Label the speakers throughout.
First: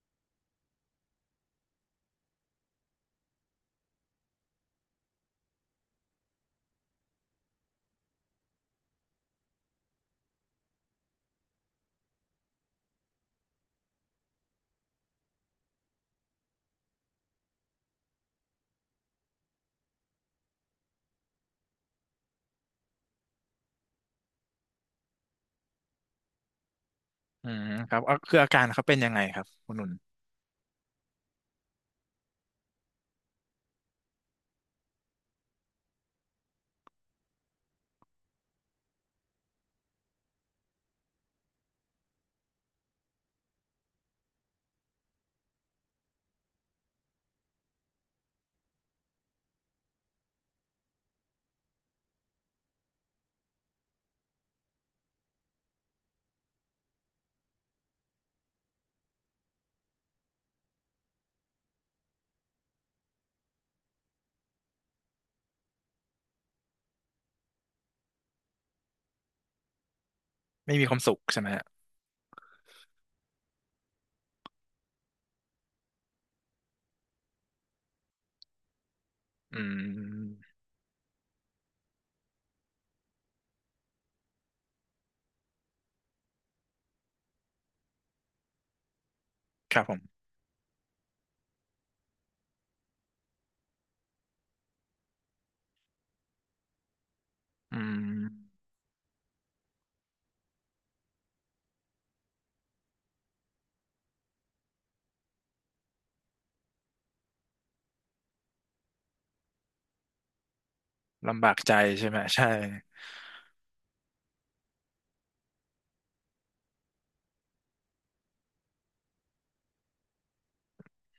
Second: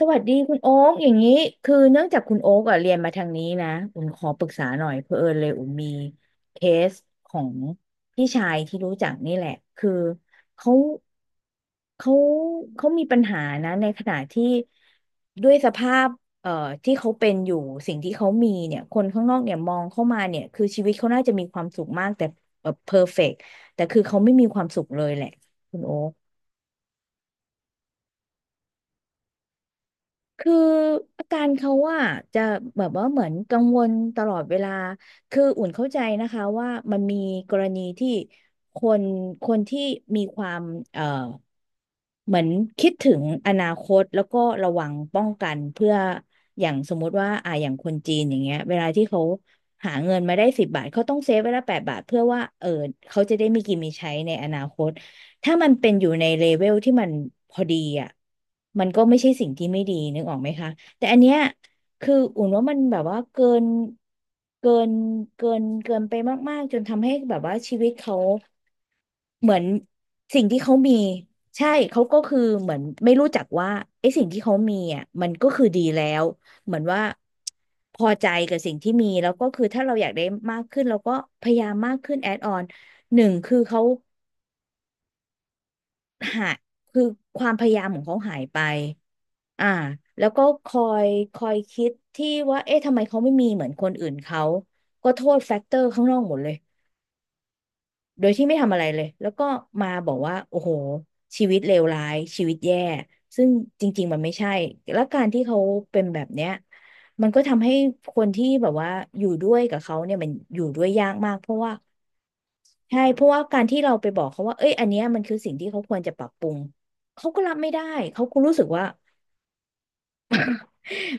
Speaker 1: สวัสดีคุณโอ๊กอย่างนี้คือเนื่องจากคุณโอ๊กอ่ะเรียนมาทางนี้นะอุ่นขอปรึกษาหน่อยเพื่อเอิญเลยอุ่นมีเคสของพี่ชายที่รู้จักนี่แหละคือเขาเขาเขามีปัญหานะในขณะที่ด้วยสภาพเอ่อที่เขาเป็นอยู่สิ่งที่เขามีเนี่ยคนข้างนอกเนี่ยมองเข้ามาเนี่ยคือชีวิตเขาน่าจะมีความสุขมากแต่เออเพอร์เฟกต์แต่คือเขาไม่มีความสุขเลยแหละคุณโอ๊
Speaker 2: อืมครับเอาคืออาการเขาเป็นยังไงครับคุณนุ่น
Speaker 1: คืออาการเขาว่าจะแบบว่าเหมือนกังวลตลอดเวลา คืออุ่นเข้าใจนะคะว่ามันมีกรณีที่คนคนที่มีความเอ่อ เหมือนคิดถึงอนาคตแล้วก็ระวังป้องกันเพื่ออย่างสมมุติว่าอย่างคนจีนอย่างเงี้ยเวลาที่เขาหาเงินมาได้10 บาทเขาต้องเซฟไว้ละ8 บาทเพื่อว่าเออเขาจะได้มีกินมีใช้ในอนาคตถ้ามันเป็นอยู่ในเลเวลที่มันพอดีอ่ะมันก็ไม่ใช่สิ่งที่ไม่ดีนึกออกไหมคะแต่อันเนี้ยคืออุ่นว่ามันแบบว่าเกินเกินไปมากๆจนทำให้แบบว่าชีวิตเขา เหมือนสิ่งที่
Speaker 2: ไม่
Speaker 1: เขา
Speaker 2: มี
Speaker 1: มี
Speaker 2: ความสุขใช่ไหมฮะ
Speaker 1: ใช่เขาก็คือเหมือนไม่รู้จักว่าไอ้สิ่งที่เขามีอ่ะมันก็คือดีแล้วเหมือนว่าพอใจกับสิ่งที่มีแล้วก็
Speaker 2: อื
Speaker 1: คือถ้าเราอยากได้
Speaker 2: ม
Speaker 1: มากขึ้นเราก็พยายามมากขึ้นแอดออนหนึ่งคือเขาหาคือความพยายามของเขาหายไปอ่า
Speaker 2: ครับผม
Speaker 1: แล้วก็คอยคิดที่ว่าเอ๊ะทำไมเขาไม่มีเหมือนคนอื่นเขาก็โทษแฟกเตอร์ข้างนอกหมดเลย
Speaker 2: อืม
Speaker 1: โดยที่ไม่ทำอะไรเลยแล้วก็มาบอกว่าโอ้โหชีวิตเลวร้ายชีวิตแย่ซึ่งจริงๆมันไม่ใช่แล้วการที่เขาเป็นแบบเนี้ยมันก็ทำให้คนที่แบบว่าอยู่ด้วยกับเขาเนี่ยมันอยู่ด้วยยากมาก
Speaker 2: ลำ
Speaker 1: เพ
Speaker 2: บาก
Speaker 1: ราะว่า
Speaker 2: ใจใช่ไหมใช่
Speaker 1: ใช่เพราะว่าการที่เราไปบอกเขาว่าเอ้ยอันเนี้ยมันคือสิ่งที่เขาควรจะปรับปรุงเขาก็รับไม่ได้เขาก็รู้สึกว่า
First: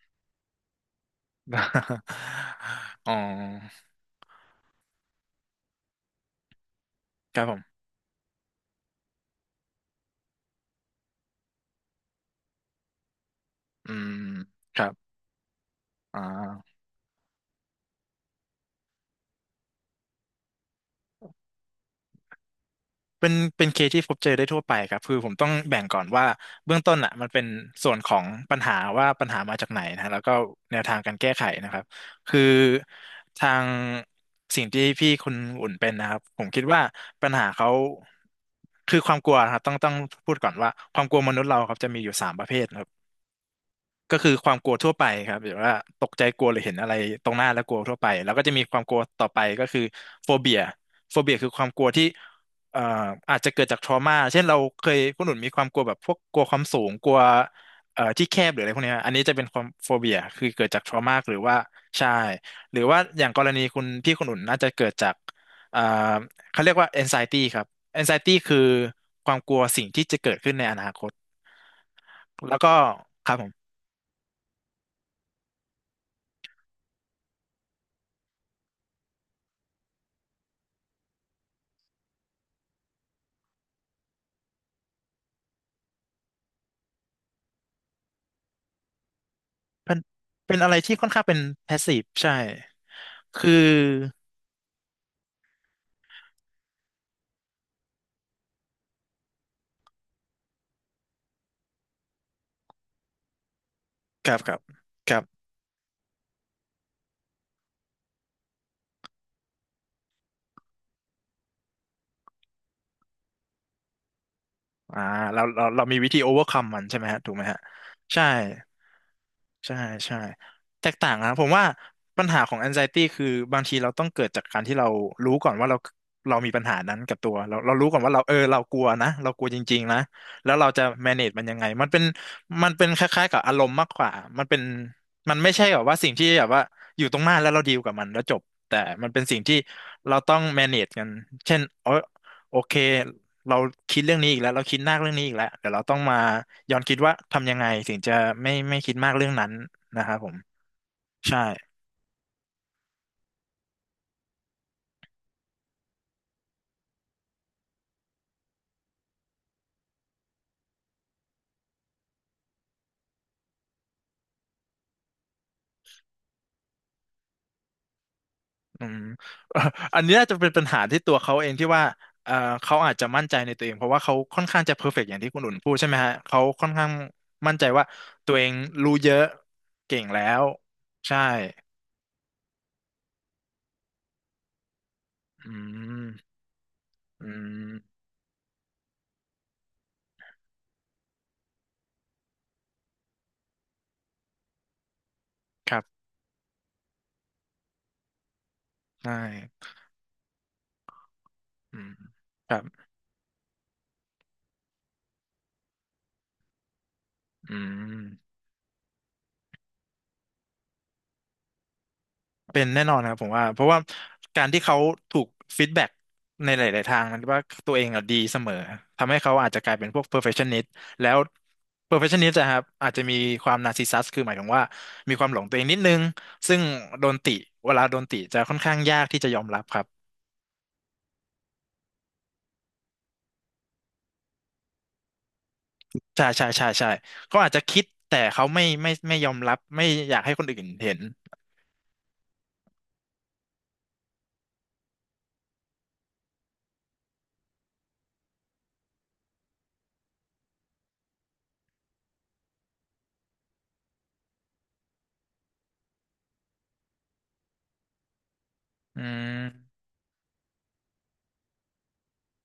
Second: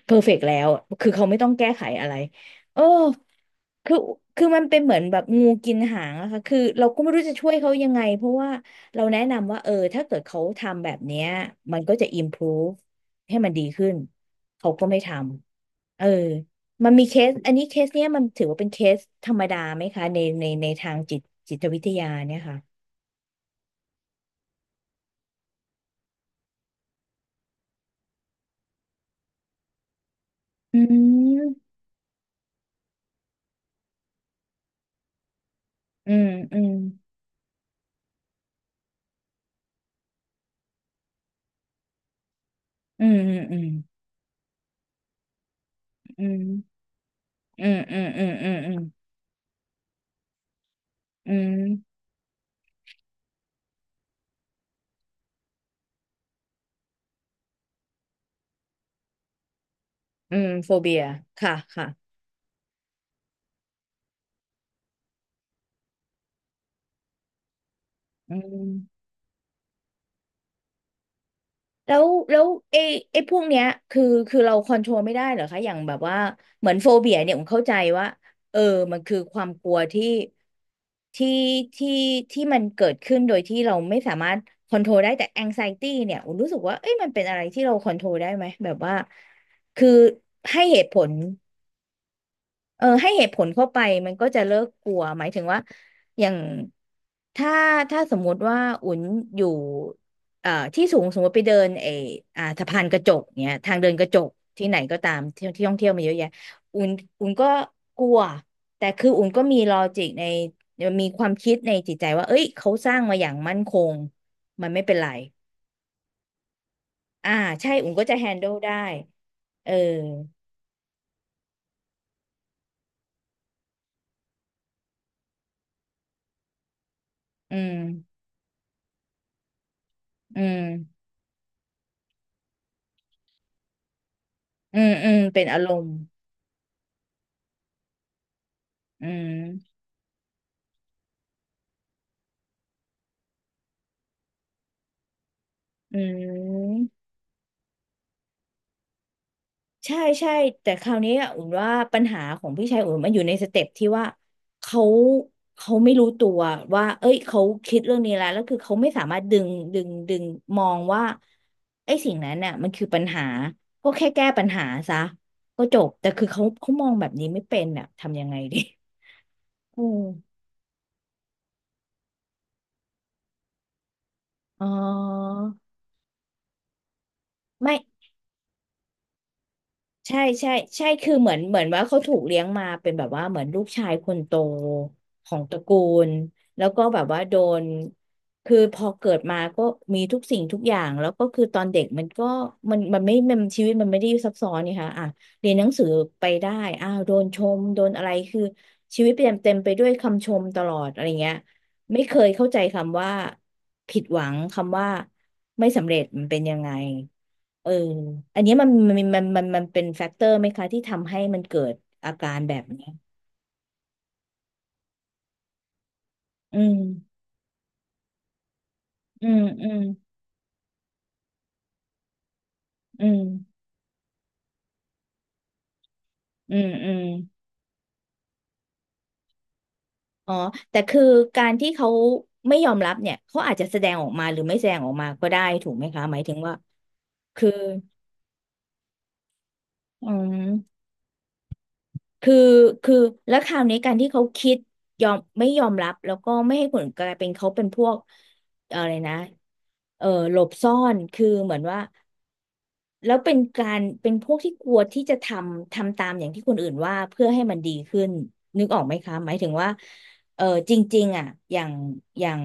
Speaker 1: เพอร์เฟกต์แล้วคือเขาไม่ต้องแก้ไข อะไรเออ
Speaker 2: อ๋อ
Speaker 1: คือคือมันเป็นเหมือนแบบงูกินหางอะค่ะคือเราก็ไม่รู้จะ
Speaker 2: ครับ
Speaker 1: ช่ว
Speaker 2: ผ
Speaker 1: ยเขา
Speaker 2: ม
Speaker 1: ยังไง เพราะว่าเราแนะนำว่าเออถ้าเกิดเขาทำแบบเนี้ยมันก็จะ improve ให้มันดีขึ้
Speaker 2: อื
Speaker 1: น
Speaker 2: ม
Speaker 1: เขา
Speaker 2: ค
Speaker 1: ก็
Speaker 2: รับ
Speaker 1: ไม่ทำเออ
Speaker 2: อ่า
Speaker 1: มันมีเคส อันนี้เคสเนี้ยมันถือว่าเป็นเคสธรรมดาไหมคะในในในทางจิตจิตวิทยาเนี่ยค่ะ
Speaker 2: เป็นเป็นเคสที่พบเจอได้ทั่วไปครับคือผมต้องแบ่งก่อนว่าเบื้องต้นอ่ะมันเป็นส่วนของปัญหาว่าปัญหามาจากไหนนะแล้วก็แน
Speaker 1: อื
Speaker 2: วทางการแก้ไขนะ
Speaker 1: ม
Speaker 2: ครับคือทางสิ่งที่พี่คุณอุ่นเป็นนะ
Speaker 1: อื
Speaker 2: ครับ
Speaker 1: ม
Speaker 2: ผม
Speaker 1: อื
Speaker 2: คิด
Speaker 1: ม
Speaker 2: ว่าปัญหาเขาคือความกลัวนะครับต้องต้องพูดก่อนว่าความกลัวมนุษย์เราครับจะมีอยู่สามประเภท
Speaker 1: อืม อืม
Speaker 2: ก็คือความกลัวทั่วไปครับหรือว่าตก
Speaker 1: อื
Speaker 2: ใจกลัวหรือเห็น
Speaker 1: ม
Speaker 2: อะไรตรงหน้าแล้
Speaker 1: อื
Speaker 2: วกลั
Speaker 1: ม
Speaker 2: ว
Speaker 1: อื
Speaker 2: ทั่ว
Speaker 1: ม
Speaker 2: ไป
Speaker 1: อื
Speaker 2: แล้
Speaker 1: ม
Speaker 2: วก็
Speaker 1: อื
Speaker 2: จะ
Speaker 1: ม
Speaker 2: มี
Speaker 1: อื
Speaker 2: ค
Speaker 1: ม
Speaker 2: วามกลัวต่อไปก็คือโฟเบียโฟ
Speaker 1: อื
Speaker 2: เบียคื
Speaker 1: ม
Speaker 2: อความกลัวที่เอ่ออาจจะเกิดจากทรมาเช่นเราเคยคุณหนุนมีความกลัวแบบพวกกลัวความสูงกลัวที่แคบหรืออะไรพวกเนี้ยอันนี้จะเป็นความโฟเบีย
Speaker 1: อื
Speaker 2: คื
Speaker 1: ม
Speaker 2: อเกิ
Speaker 1: โฟ
Speaker 2: ดจากท
Speaker 1: เบี
Speaker 2: ร
Speaker 1: ย
Speaker 2: มาหรือ
Speaker 1: ค่ะ
Speaker 2: ว่า
Speaker 1: ค่ะ
Speaker 2: ใช่หรือว่าอย่างกรณีคุณพี่คุณหนุนน่าจะเกิดจากเอ่อเขาเรียกว่า anxiety ครับ anxiety
Speaker 1: อื
Speaker 2: คือ
Speaker 1: ม
Speaker 2: ความกลัวสิ่งที่จะเกิดขึ้นในอนาคต
Speaker 1: แล้ว
Speaker 2: แล้วก็
Speaker 1: ไอ้ไอ้
Speaker 2: ค
Speaker 1: พ
Speaker 2: รับ
Speaker 1: วก
Speaker 2: ผ
Speaker 1: เนี้ย
Speaker 2: ม
Speaker 1: คือเราคอนโทรลไม่ได้เหรอคะอย่างแบบว่าเหมือนโฟเบียเนี่ยผมเข้าใจว่าเออมันคือความกลัวที่ที่ที่ที่มันเกิดขึ้นโดยที่เราไม่สามารถคอนโทรลได้แต่แองไซตี้เนี่ยผมรู้สึกว่าเอ้ยมันเป็นอะไรที่เราคอนโทรลได้ไหมแบบว่าคือ
Speaker 2: เป็นเป็
Speaker 1: ให้
Speaker 2: นอะไร
Speaker 1: เหตุ
Speaker 2: ที่
Speaker 1: ผ
Speaker 2: ค่อ
Speaker 1: ล
Speaker 2: นข้างเป็นแพสซีฟใช่
Speaker 1: เออให้เหตุผล
Speaker 2: คือ
Speaker 1: เข้าไปมันก็จะเลิกกลัวหมายถึงว่าอย่างถ้าถ้าสมมุติว่าอุ่นอยู่เอ่อที่สูงสมมติไปเดินไออ่าสะพานกระจกเนี้ยทางเดินกระจก
Speaker 2: กับกับ
Speaker 1: ที่ไหนก็ตา
Speaker 2: กั
Speaker 1: ม
Speaker 2: บ
Speaker 1: ที่ที่ท่องเที่ยวมาเยอะแยะอุ่นอุ่นก็กลัวแต่คืออุ่นก็มีลอจิกในมีความคิดในจิตใจว่าเอ้ยเขาสร้างมาอย่างมั่นคงมันไม่เป็น
Speaker 2: อ่า
Speaker 1: ไร
Speaker 2: เราเราเรามีวิธี o อเวอร์คัมมันใช่ไหมฮะ
Speaker 1: อ่า
Speaker 2: ถูกไหมฮะ
Speaker 1: ใช่อุ่นก็จะ
Speaker 2: ใช่
Speaker 1: แฮน d l e ได้เออ
Speaker 2: ใช่ใช่แตกต่างนะผมว่าปัญหาของ anxiety คือบางทีเราต้องเกิดจากการที่เรารู้ก่อนว่าเราเรามีปัญหานั้นกับตัว
Speaker 1: อื
Speaker 2: เราเรา
Speaker 1: ม
Speaker 2: รู้ก่อนว่าเราเออเรากลัวนะเรากลัวจริงๆนะ
Speaker 1: อื
Speaker 2: แล้ว
Speaker 1: ม
Speaker 2: เราจะ manage มันยังไงมันเป็นมันเป็นคล้ายๆกับอารมณ์มากกว่ามันเป็น
Speaker 1: อืมอืม
Speaker 2: มัน
Speaker 1: เป็น
Speaker 2: ไม่
Speaker 1: อา
Speaker 2: ใช่
Speaker 1: ร
Speaker 2: แบบ
Speaker 1: มณ์
Speaker 2: ว่าสิ่งที่แบบว่าอยู่ตรงหน้าแล้วเราดีลกับมันแล้วจบแต่
Speaker 1: อื
Speaker 2: มันเป็นสิ่งที่
Speaker 1: ม
Speaker 2: เราต้อง manage กันเช่นเออโอเค เราคิดเรื่องนี้อีกแล้วเราคิดมากเรื่องนี้อีกแล้วเดี๋ยวเราต้
Speaker 1: อื
Speaker 2: องมา
Speaker 1: ม
Speaker 2: ย้อนคิดว่าทำยังไงถึงจะไม่ไม่คิดมากเรื่องนั้น
Speaker 1: ใช่
Speaker 2: นะครับผ
Speaker 1: ใช่
Speaker 2: ม
Speaker 1: แต่คราวนี้อะ
Speaker 2: ใช่
Speaker 1: อุ่นว่าปัญหาของพี่ชายอุ่นมันอยู่ในสเต็ปที่ว่าเขาเขาไม่รู้ตัวว่าเอ้ยเขาคิดเรื่องนี้แล้วแล้วคือเขาไม่สามารถดึงดึงมองว่าไอ้สิ่งนั้นน่ะมันคือปัญหาก็แค่แก้ปัญหาซะก็จบแต่คือเขามองแบบนี้ไม่เป็นอ่ะทำยังไงดี
Speaker 2: อืม เอ่อ
Speaker 1: อืม
Speaker 2: อันนี้น่าจะเป็นปัญหาที่ตัวเขาเองที่ว่าเอ่อเขาอาจจะมั่นใจในตัวเองเพราะว่าเขาค่อน ข้า
Speaker 1: อ๋
Speaker 2: ง
Speaker 1: อ
Speaker 2: จะเพอร์เฟกต์อย่างที่คุณอุ่นพูดใช่ไหมฮะเขาค่อนข้างมั่นใจ
Speaker 1: ไม่
Speaker 2: ว่าตัวเองรู้เยอะเก่ง
Speaker 1: ใช่
Speaker 2: แล้ว
Speaker 1: ใช่ใช่คือ
Speaker 2: ใช่
Speaker 1: เหมือนว่าเขาถูกเลี้ยงมาเป็นแบบว่าเหมือนลูกชายคนโตของต
Speaker 2: อื
Speaker 1: ระกู
Speaker 2: ม
Speaker 1: ลแล้วก็แบบว่า
Speaker 2: อื
Speaker 1: โดน
Speaker 2: ม
Speaker 1: คือพอเกิดมาก็มีทุกสิ่งทุกอย่างแล้วก็คือตอนเด็กมันก็มันมันไม่มันชีวิตมันไม่ได้ซับซ้อนนี่ค่ะอ่ะเรียนหนัง
Speaker 2: ครั
Speaker 1: สือ
Speaker 2: บ
Speaker 1: ไปได้อ้าวโดนชมโดนอะไรคือชีวิ
Speaker 2: ใช่
Speaker 1: ตเต็มเต็มไปด้วยคำชมตลอดอะไรเงี้ย
Speaker 2: อืม
Speaker 1: ไม่เคยเข้า
Speaker 2: ค
Speaker 1: ใจ
Speaker 2: รับ
Speaker 1: คำว่าผิดหวังคำว่าไม่สำเร็จมันเป็นยังไง
Speaker 2: อื
Speaker 1: เออ
Speaker 2: ม
Speaker 1: อันเนี้ยมันเป็นแฟกเตอร์ไหมคะที่ทำให้มันเกิดอาการแบ
Speaker 2: เป็
Speaker 1: บ
Speaker 2: นแน่
Speaker 1: เนี้ย
Speaker 2: นอนครับผมว่าเพราะว่าการที่เขาถูกฟีดแบ็กใน
Speaker 1: อื
Speaker 2: ห
Speaker 1: ม
Speaker 2: ลายๆทางมันว่าตัวเองอะดีเสมอทำให้
Speaker 1: อื
Speaker 2: เขา
Speaker 1: ม
Speaker 2: อาจจะ
Speaker 1: อื
Speaker 2: กลา
Speaker 1: ม
Speaker 2: ยเป็นพวก perfectionist แล้ว perfectionist อะครับอาจจะ
Speaker 1: อื
Speaker 2: มี
Speaker 1: ม
Speaker 2: ความ narcissist คือหมายถึงว่ามีความหลงตัวเองนิดนึง
Speaker 1: อื
Speaker 2: ซึ่ง
Speaker 1: มอืม
Speaker 2: โดนติเวลาโดนติจะค่อนข้างยากที่จะยอมรับครับ
Speaker 1: อ๋อแต่คือการที่เขาไม่ยอมรับเนี่ยเขาอาจจะแสดงออกมาหรือไม่แสดงออกมาก็ได้ถูกไหมคะหมาย
Speaker 2: ใช่
Speaker 1: ถึง
Speaker 2: ใช่
Speaker 1: ว่า
Speaker 2: ใช่ใช่เขา
Speaker 1: คือ
Speaker 2: อาจจะคิดแต่เขาไม่ไม่ไม่ยอมรับไม่
Speaker 1: อื
Speaker 2: อยากให้คนอื่น
Speaker 1: ม
Speaker 2: เห็น
Speaker 1: คือคือแล้วคราวนี้การที่เขาคิดยอมไม่ยอมรับแล้วก็ไม่ให้ผลกลายเป็นเขาเป็นพวกอะไรนะเออหลบซ่อนคือเหมือนว่า แล้วเป็นการเป็นพวกที่กลัวที่จะทำตามอย่างที่คนอื่นว่าเพื่อให้มันดีขึ้นนึกออกไหม
Speaker 2: อื
Speaker 1: คะหมายถึงว่า
Speaker 2: ม
Speaker 1: เออจริงๆอ่ะอย่างอย่าง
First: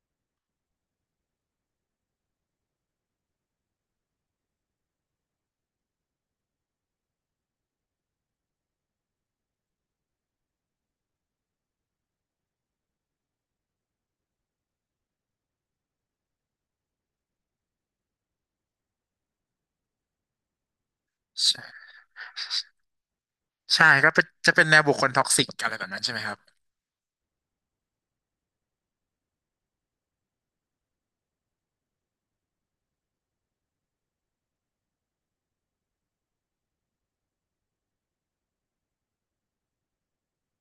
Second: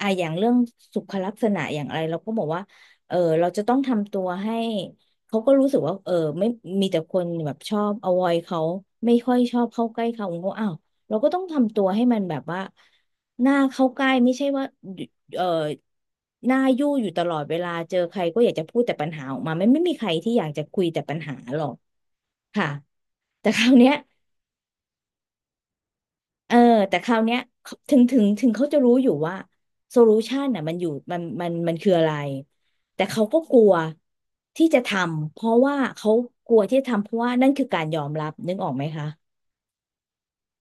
Speaker 1: อย่างเรื่องสุขลักษณะอย่างอะไรเราก็บอกว่าเออเราจะต้องทำตัวให้เขาก็รู้สึกว่าเออไม่มีแต่คนแบบชอบ avoid เขาไม่ค่อยชอบเข้าใกล้เขาเขาอ้าวเราก็ต้องทำตัวให้มันแบบว่าหน้าเข้าใกล้ไม่ใช่ว่า เอ่อหน้ายู่อยู่ตลอดเวลาเจอใครก็อยากจะพูดแต่ปัญหาออกมาไม่มีใครที่อยากจะคุยแต่ปัญหาหรอก
Speaker 2: ใช่
Speaker 1: ค่ะแต่คราว
Speaker 2: ใช่
Speaker 1: เนี้ย
Speaker 2: ก็เป็นจะเป็นแนวบุคคลท็อกซิกอะไรแบบนั้นใช่ไหมครับ
Speaker 1: เออแต่คราวเนี้ยถึงเขาจะรู้อยู่ว่าโซลูชันน่ะมันอยู่มันคืออะไรแต่เขาก็กลัวที่จะทำเพราะว่าเขากลัวที่จะทำเพราะว่านั่นคือการยอมรับนึกออกไหมคะ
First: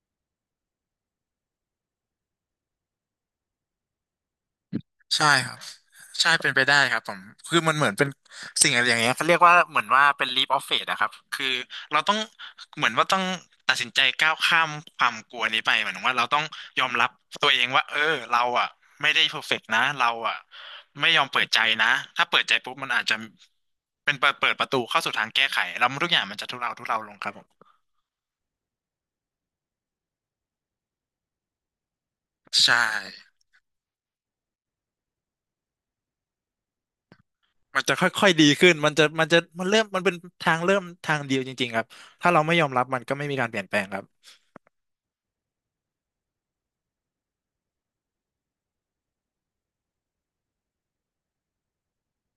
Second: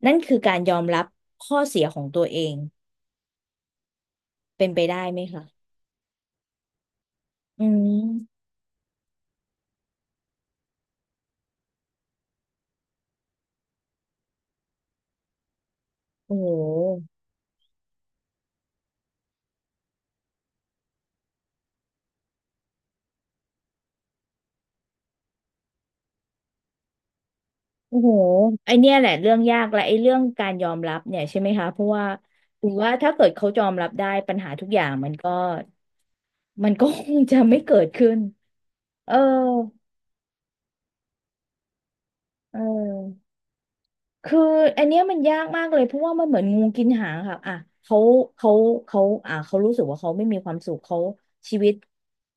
Speaker 1: นั่นคือการยอมรับข้อเสียของตัวเองเป็นไปได้ไหม
Speaker 2: ใช่
Speaker 1: คะ
Speaker 2: ครับใช่เป็นไปได้ครับผมคือ
Speaker 1: อื
Speaker 2: มันเหมือนเป็น
Speaker 1: ม
Speaker 2: สิ่งอะไรอย่างเงี้ยเขาเรียกว่าเหมือนว่าเป็น leap of faith อะครับคือเราต้องเหมือนว่าต้องตัดสินใจก้าวข้ามความกลัวนี้ไปเหมือนว่าเรา
Speaker 1: โอ้
Speaker 2: ต้อง
Speaker 1: โห
Speaker 2: ยอมรับตัวเองว่าเออเราอะไม่ได้ perfect นะเราอะไม่ยอมเปิดใจนะถ้าเปิดใจปุ๊บมันอาจจะเป็นเปิดเปิดประตูเข้าสู่ทางแก้ไขแล้วทุกอย่างมันจะทุเลาทุเลาลงครับผม
Speaker 1: โอ้โหไอเนี้ยแหละเรื่องยากและไอเรื่องการยอมรับเนี่ยใช่ไหมคะ เพราะว่าถือ
Speaker 2: ใช่
Speaker 1: ว่าถ้าเกิดเขายอมรับได้ปัญหาทุกอย่างมันก็มันก็คงจะไม่เกิ
Speaker 2: มัน
Speaker 1: ด
Speaker 2: จะค
Speaker 1: ขึ้น
Speaker 2: ่อยๆดีขึ้นมันจะ
Speaker 1: เออ
Speaker 2: มันจะมันเริ่มมันเป็นทางเริ่มทางเดียวจริงๆครับถ้าเราไม่
Speaker 1: เอ
Speaker 2: ยอมรับมันก็ไม่
Speaker 1: อ
Speaker 2: มีการเปลี่ยนแปลงครับ
Speaker 1: คืออันเนี้ยมันยากมากเลยเพราะว่ามันเหมือนงูกินหางค่ะอ่ะเขาเขาเขาเขารู้สึกว่าเขาไม่มีความสุขเขาชีวิต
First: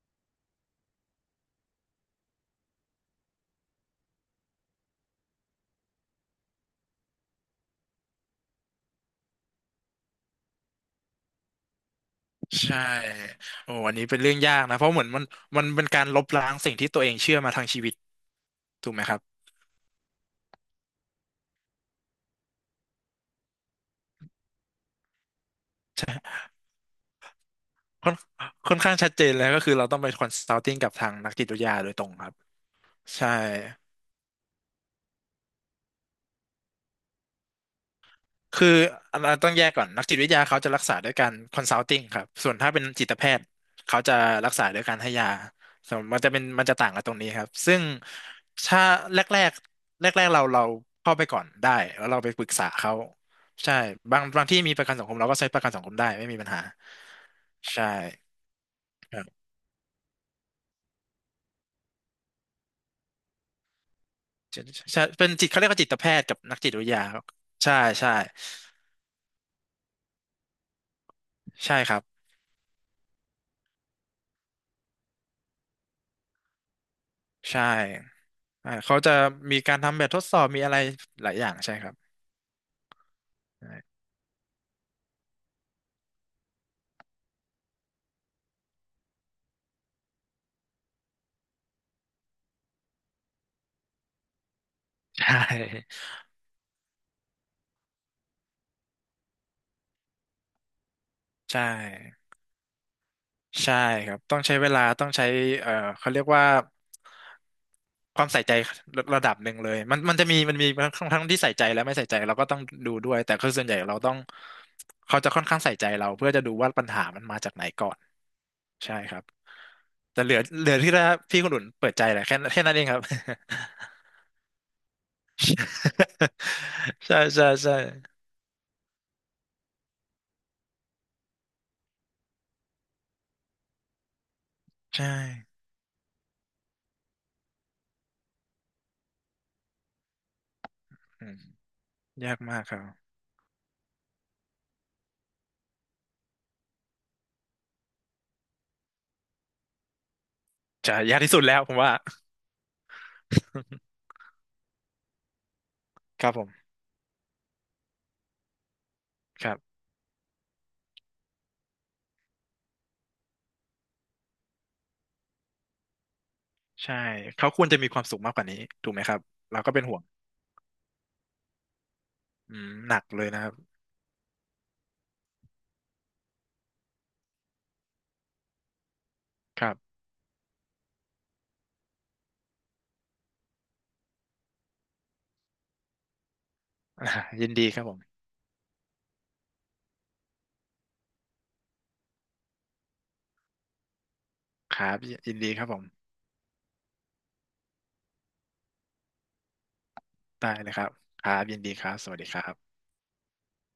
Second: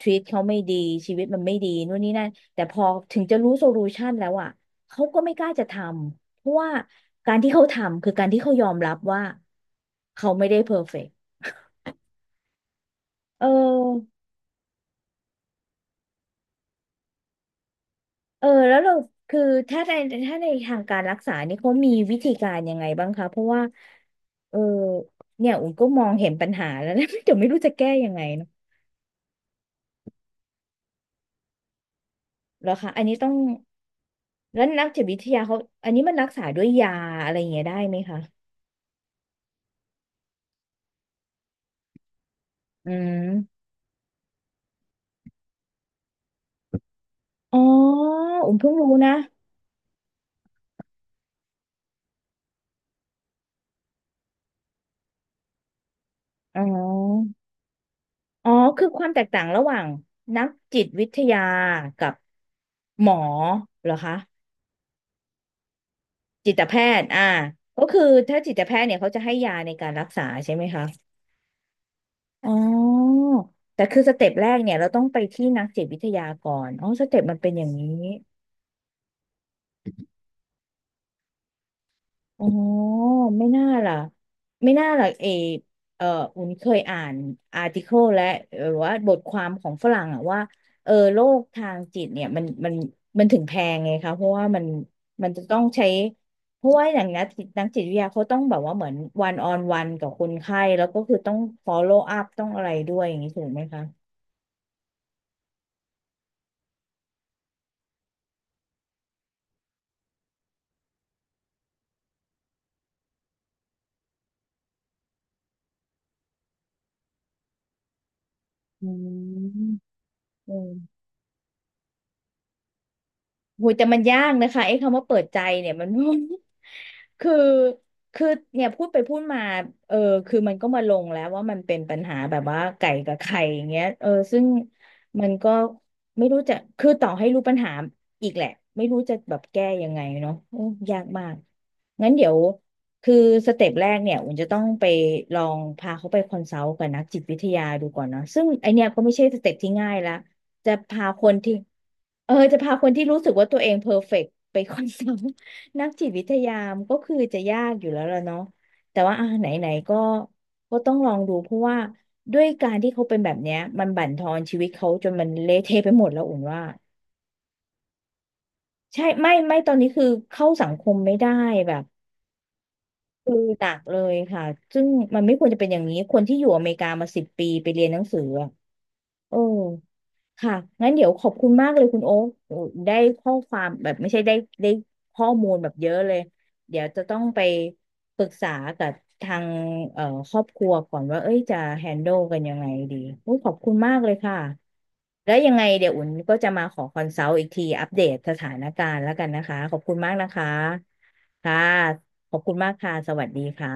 Speaker 1: ทวีตเขาไม่ดีชีวิตมันไม่ดีนู่นนี่นั่นแต่พอถึงจะรู้โซลูชันแล้วอ่ะเขาก็ไม่กล้าจะทำเพราะว่าการที่เขาทำคือการที่เขายอมรับว่าเขาไม่ได้เพอร์เฟกต์
Speaker 2: ใช่
Speaker 1: เอ
Speaker 2: โอ้อันนี้เป็
Speaker 1: อ
Speaker 2: นเรื่องยากนะเพราะเหมือนมันมันเป็นการลบล้างสิ่งที่ตัวเองเชื่อมาทางชีวิต
Speaker 1: เออแล้ว
Speaker 2: ถู
Speaker 1: เรา
Speaker 2: กไหมครับ
Speaker 1: คือถ้าในถ้าในทางการรักษานี่เขามีวิธีการยังไงบ้างคะเพราะว่าเออเนี่ยอุ่นก็มองเห็นปัญหาแล้วนะ เดี๋ยวไม่รู้จะแก้ยั
Speaker 2: ค่อ
Speaker 1: ง
Speaker 2: น
Speaker 1: ไงเนาะ
Speaker 2: ค่อนข้างชัดเจนแล้วก็คือเราต้องไปคอนซัลติ้งกับทางนักจิตวิทยาโดยตรงครับ
Speaker 1: เหรอคะอันนี้ต้
Speaker 2: ใช่
Speaker 1: องแล้วนักจิตวิทยาเขาอันนี้มันรักษาด้วยยาอะไรอย่างเงี้ยได้ไหมคะ
Speaker 2: คืออันนั้นต้องแยกก่อนนักจิตวิทยาเขาจะรักษาด้วยการคอนซัลติ้งครับส่วนถ้าเป็น
Speaker 1: อื
Speaker 2: จิตแพทย์
Speaker 1: ม
Speaker 2: เขาจะรักษาด้วยการให้ยาส่วนมันจะเป็นมันจะต่างกันตรงนี้ครับ
Speaker 1: อ๋อ
Speaker 2: ซึ่ง
Speaker 1: อุ่นเพิ่ง
Speaker 2: ถ้า
Speaker 1: รู้นะ
Speaker 2: แรกแรกแรกแรกๆเราเราเข้าไปก่อนได้แล้วเราไปปรึกษาเขาใช่บางบางที่มีประกันสังคมเราก็ใช้ประกันสังคมได้ไม่มีปัญ
Speaker 1: อ๋
Speaker 2: หา
Speaker 1: อ
Speaker 2: ใช่
Speaker 1: อ๋อคือความ
Speaker 2: ค
Speaker 1: แต
Speaker 2: รั
Speaker 1: ก
Speaker 2: บ
Speaker 1: ต่างระหว่างนักจิตวิทยากับหมอเหรอคะ
Speaker 2: ใช่ใช่เป็นจิตเขาเรียกว่าจิตแพทย์กับ
Speaker 1: จิ
Speaker 2: นัก
Speaker 1: ต
Speaker 2: จิต
Speaker 1: แพ
Speaker 2: วิทยา
Speaker 1: ทย์
Speaker 2: ค
Speaker 1: อ่า
Speaker 2: รับใช่
Speaker 1: ก็คือ
Speaker 2: ใช่
Speaker 1: ถ้าจิตแพทย์เนี่ยเขาจะให้ยาในการรักษาใช่ไหมคะ
Speaker 2: ใช่ครับ
Speaker 1: อ๋อแต่คือสเต็ปแรกเนี่ยเราต้องไปที่นักจิตวิทยาก่อนอ๋อสเต็ปมันเป็นอ
Speaker 2: ใช่
Speaker 1: ย่างนี้
Speaker 2: อ่าเขาจะมีการทำแบบทดสอบมีอะไรหลายอย่างใช่ครับ
Speaker 1: อ๋อไม่น่าล่ะไม่น่าล่ะเอออุ่นเคยอ่านอาร์ติเคิลและหรือว่าบทความของฝรั่งอะว่าเออโรคทางจิตเนี่ยมันถึงแพงไงคะเพราะว่ามัน
Speaker 2: ใช
Speaker 1: มันจะต้องใช้
Speaker 2: ่
Speaker 1: เพราะว่าอย่างนักจิตวิทยาเขาต้องแบบว่าเหมือนวันออนวันกับคนไข้แล้วก็คือต้อง
Speaker 2: ใช่
Speaker 1: follow up ต้องอะไรด้วยอย่างนี้ถูกไหม
Speaker 2: ใช่
Speaker 1: คะ
Speaker 2: ครับต้องใช้เวลาต้องใช้เอ่อเขาเรียกว่าความใส่ใจระระดับหนึ่งเลยมันมันจะมีมันมีทั้งทั้งที่ใส่ใจและไม่ใส่ใจเราก็ต้องดูด้วยแต่คือส่วนใหญ่เราต้องเขาจะค่อนข้างใส่ใจเราเพื่อจะดูว่าปัญหามันมาจากไหนก่อน
Speaker 1: อื
Speaker 2: ใช่ครับ
Speaker 1: ม
Speaker 2: แต่เหลือ
Speaker 1: อื
Speaker 2: เห
Speaker 1: ม
Speaker 2: ลือที่ละพี่คนอุ่นเปิดใจแหละแค่แค่นั้นเองครับ
Speaker 1: โหแต่มันยากนะคะไอ้คำว่าเปิดใจเนี่ยมัน
Speaker 2: ใช่
Speaker 1: คือ
Speaker 2: ใช่ใช่
Speaker 1: คือเนี่ยพูดไปพูดมาเออคือมันก็มาลงแล้วว่ามันเป็นปัญหาแบบว่าไก่กับไข่อย่างเงี้ยเออซึ่ง
Speaker 2: ใช่
Speaker 1: มันก็ไม่รู้จะคือต่อให้รู้ปัญหาอีกแหละไม่รู้จะแบบแก้ยังไงเนาะโอ้ยากมา
Speaker 2: อื
Speaker 1: ก
Speaker 2: ม
Speaker 1: งั้นเดี๋ย
Speaker 2: ยา
Speaker 1: ว
Speaker 2: กมากครับ
Speaker 1: คือสเต็ปแรกเนี่ยอุ่นจะต้องไปลองพาเขาไปคอนซัลท์กับนักจิตวิทยาดูก่อนเนาะซึ่งไอเนี่ยก็ไม่ใช่สเต็ปที่ง่ายละจะ
Speaker 2: จะ
Speaker 1: พา
Speaker 2: ยา
Speaker 1: ค
Speaker 2: กที่
Speaker 1: น
Speaker 2: สุด
Speaker 1: ที่
Speaker 2: แล้วผมว่า
Speaker 1: เออจะพาคนที่รู้สึกว่าตัวเองเพอร์เฟกต์ไปคอนซัลท์ นักจิต วิ
Speaker 2: ครั
Speaker 1: ท
Speaker 2: บผ
Speaker 1: ยา
Speaker 2: ม
Speaker 1: มนก็คือจะยากอยู่แล้วล่ะเนาะแต่ว่าอ่ะไห
Speaker 2: ครับ
Speaker 1: นๆก็ก็ต้องลองดูเพราะว่าด้วยการที่เขาเป็นแบบเนี้ยมันบั่นทอนชีวิตเขาจนมันเละเทะไปหมดแล้วอุ่นว่า
Speaker 2: ใช่เขาควรจะมีความสุขมากกว่านี้ถูกไหม
Speaker 1: ใช่
Speaker 2: ครับ
Speaker 1: ไม่
Speaker 2: เรา
Speaker 1: ต
Speaker 2: ก็
Speaker 1: อน
Speaker 2: เป็น
Speaker 1: นี้
Speaker 2: ห่ว
Speaker 1: คื
Speaker 2: ง
Speaker 1: อเข้าสังคมไม่ได้แบบ
Speaker 2: อืมหนักเลย
Speaker 1: คือ
Speaker 2: นะครับ
Speaker 1: หนักเลยค่ะซึ่งมันไม่ควรจะเป็นอย่างนี้คนที่อยู่อเมริกามา10 ปีไปเรียนหนังสืออะเออ
Speaker 2: ครับ
Speaker 1: ค่ะงั้นเดี๋ยวขอบคุณมากเลยคุณโอ๊คโอ้ได้ข้อความแบบไม่ใช่ได้ข้อมูลแบบเยอะเลย เดี๋ยว จะ
Speaker 2: อ่า
Speaker 1: ต้องไป
Speaker 2: ยินดีครับผ
Speaker 1: ป
Speaker 2: ม
Speaker 1: รึกษากับทางเอ่อครอบครัวก่อนว่าเอ้ยจะแฮนด์ลกันยังไงดีโอ้ขอบคุณมากเลยค่ะ
Speaker 2: ครับ
Speaker 1: แล้
Speaker 2: ยิ
Speaker 1: ว
Speaker 2: น
Speaker 1: ยั
Speaker 2: ดี
Speaker 1: ง
Speaker 2: ค
Speaker 1: ไง
Speaker 2: รับผ
Speaker 1: เดี๋ยวอุ่
Speaker 2: ม
Speaker 1: นก็จะมาขอคอนซัลท์อีกทีอัปเดตสถานการณ์แล้วกันนะคะขอบคุณมากนะคะ
Speaker 2: ได้เลยครับครับ
Speaker 1: ค่ะ
Speaker 2: ยินดีครับสวัสดี
Speaker 1: ขอ
Speaker 2: ค
Speaker 1: บ
Speaker 2: รั
Speaker 1: คุณ
Speaker 2: บ
Speaker 1: มากค่ะสวัสดีค่ะ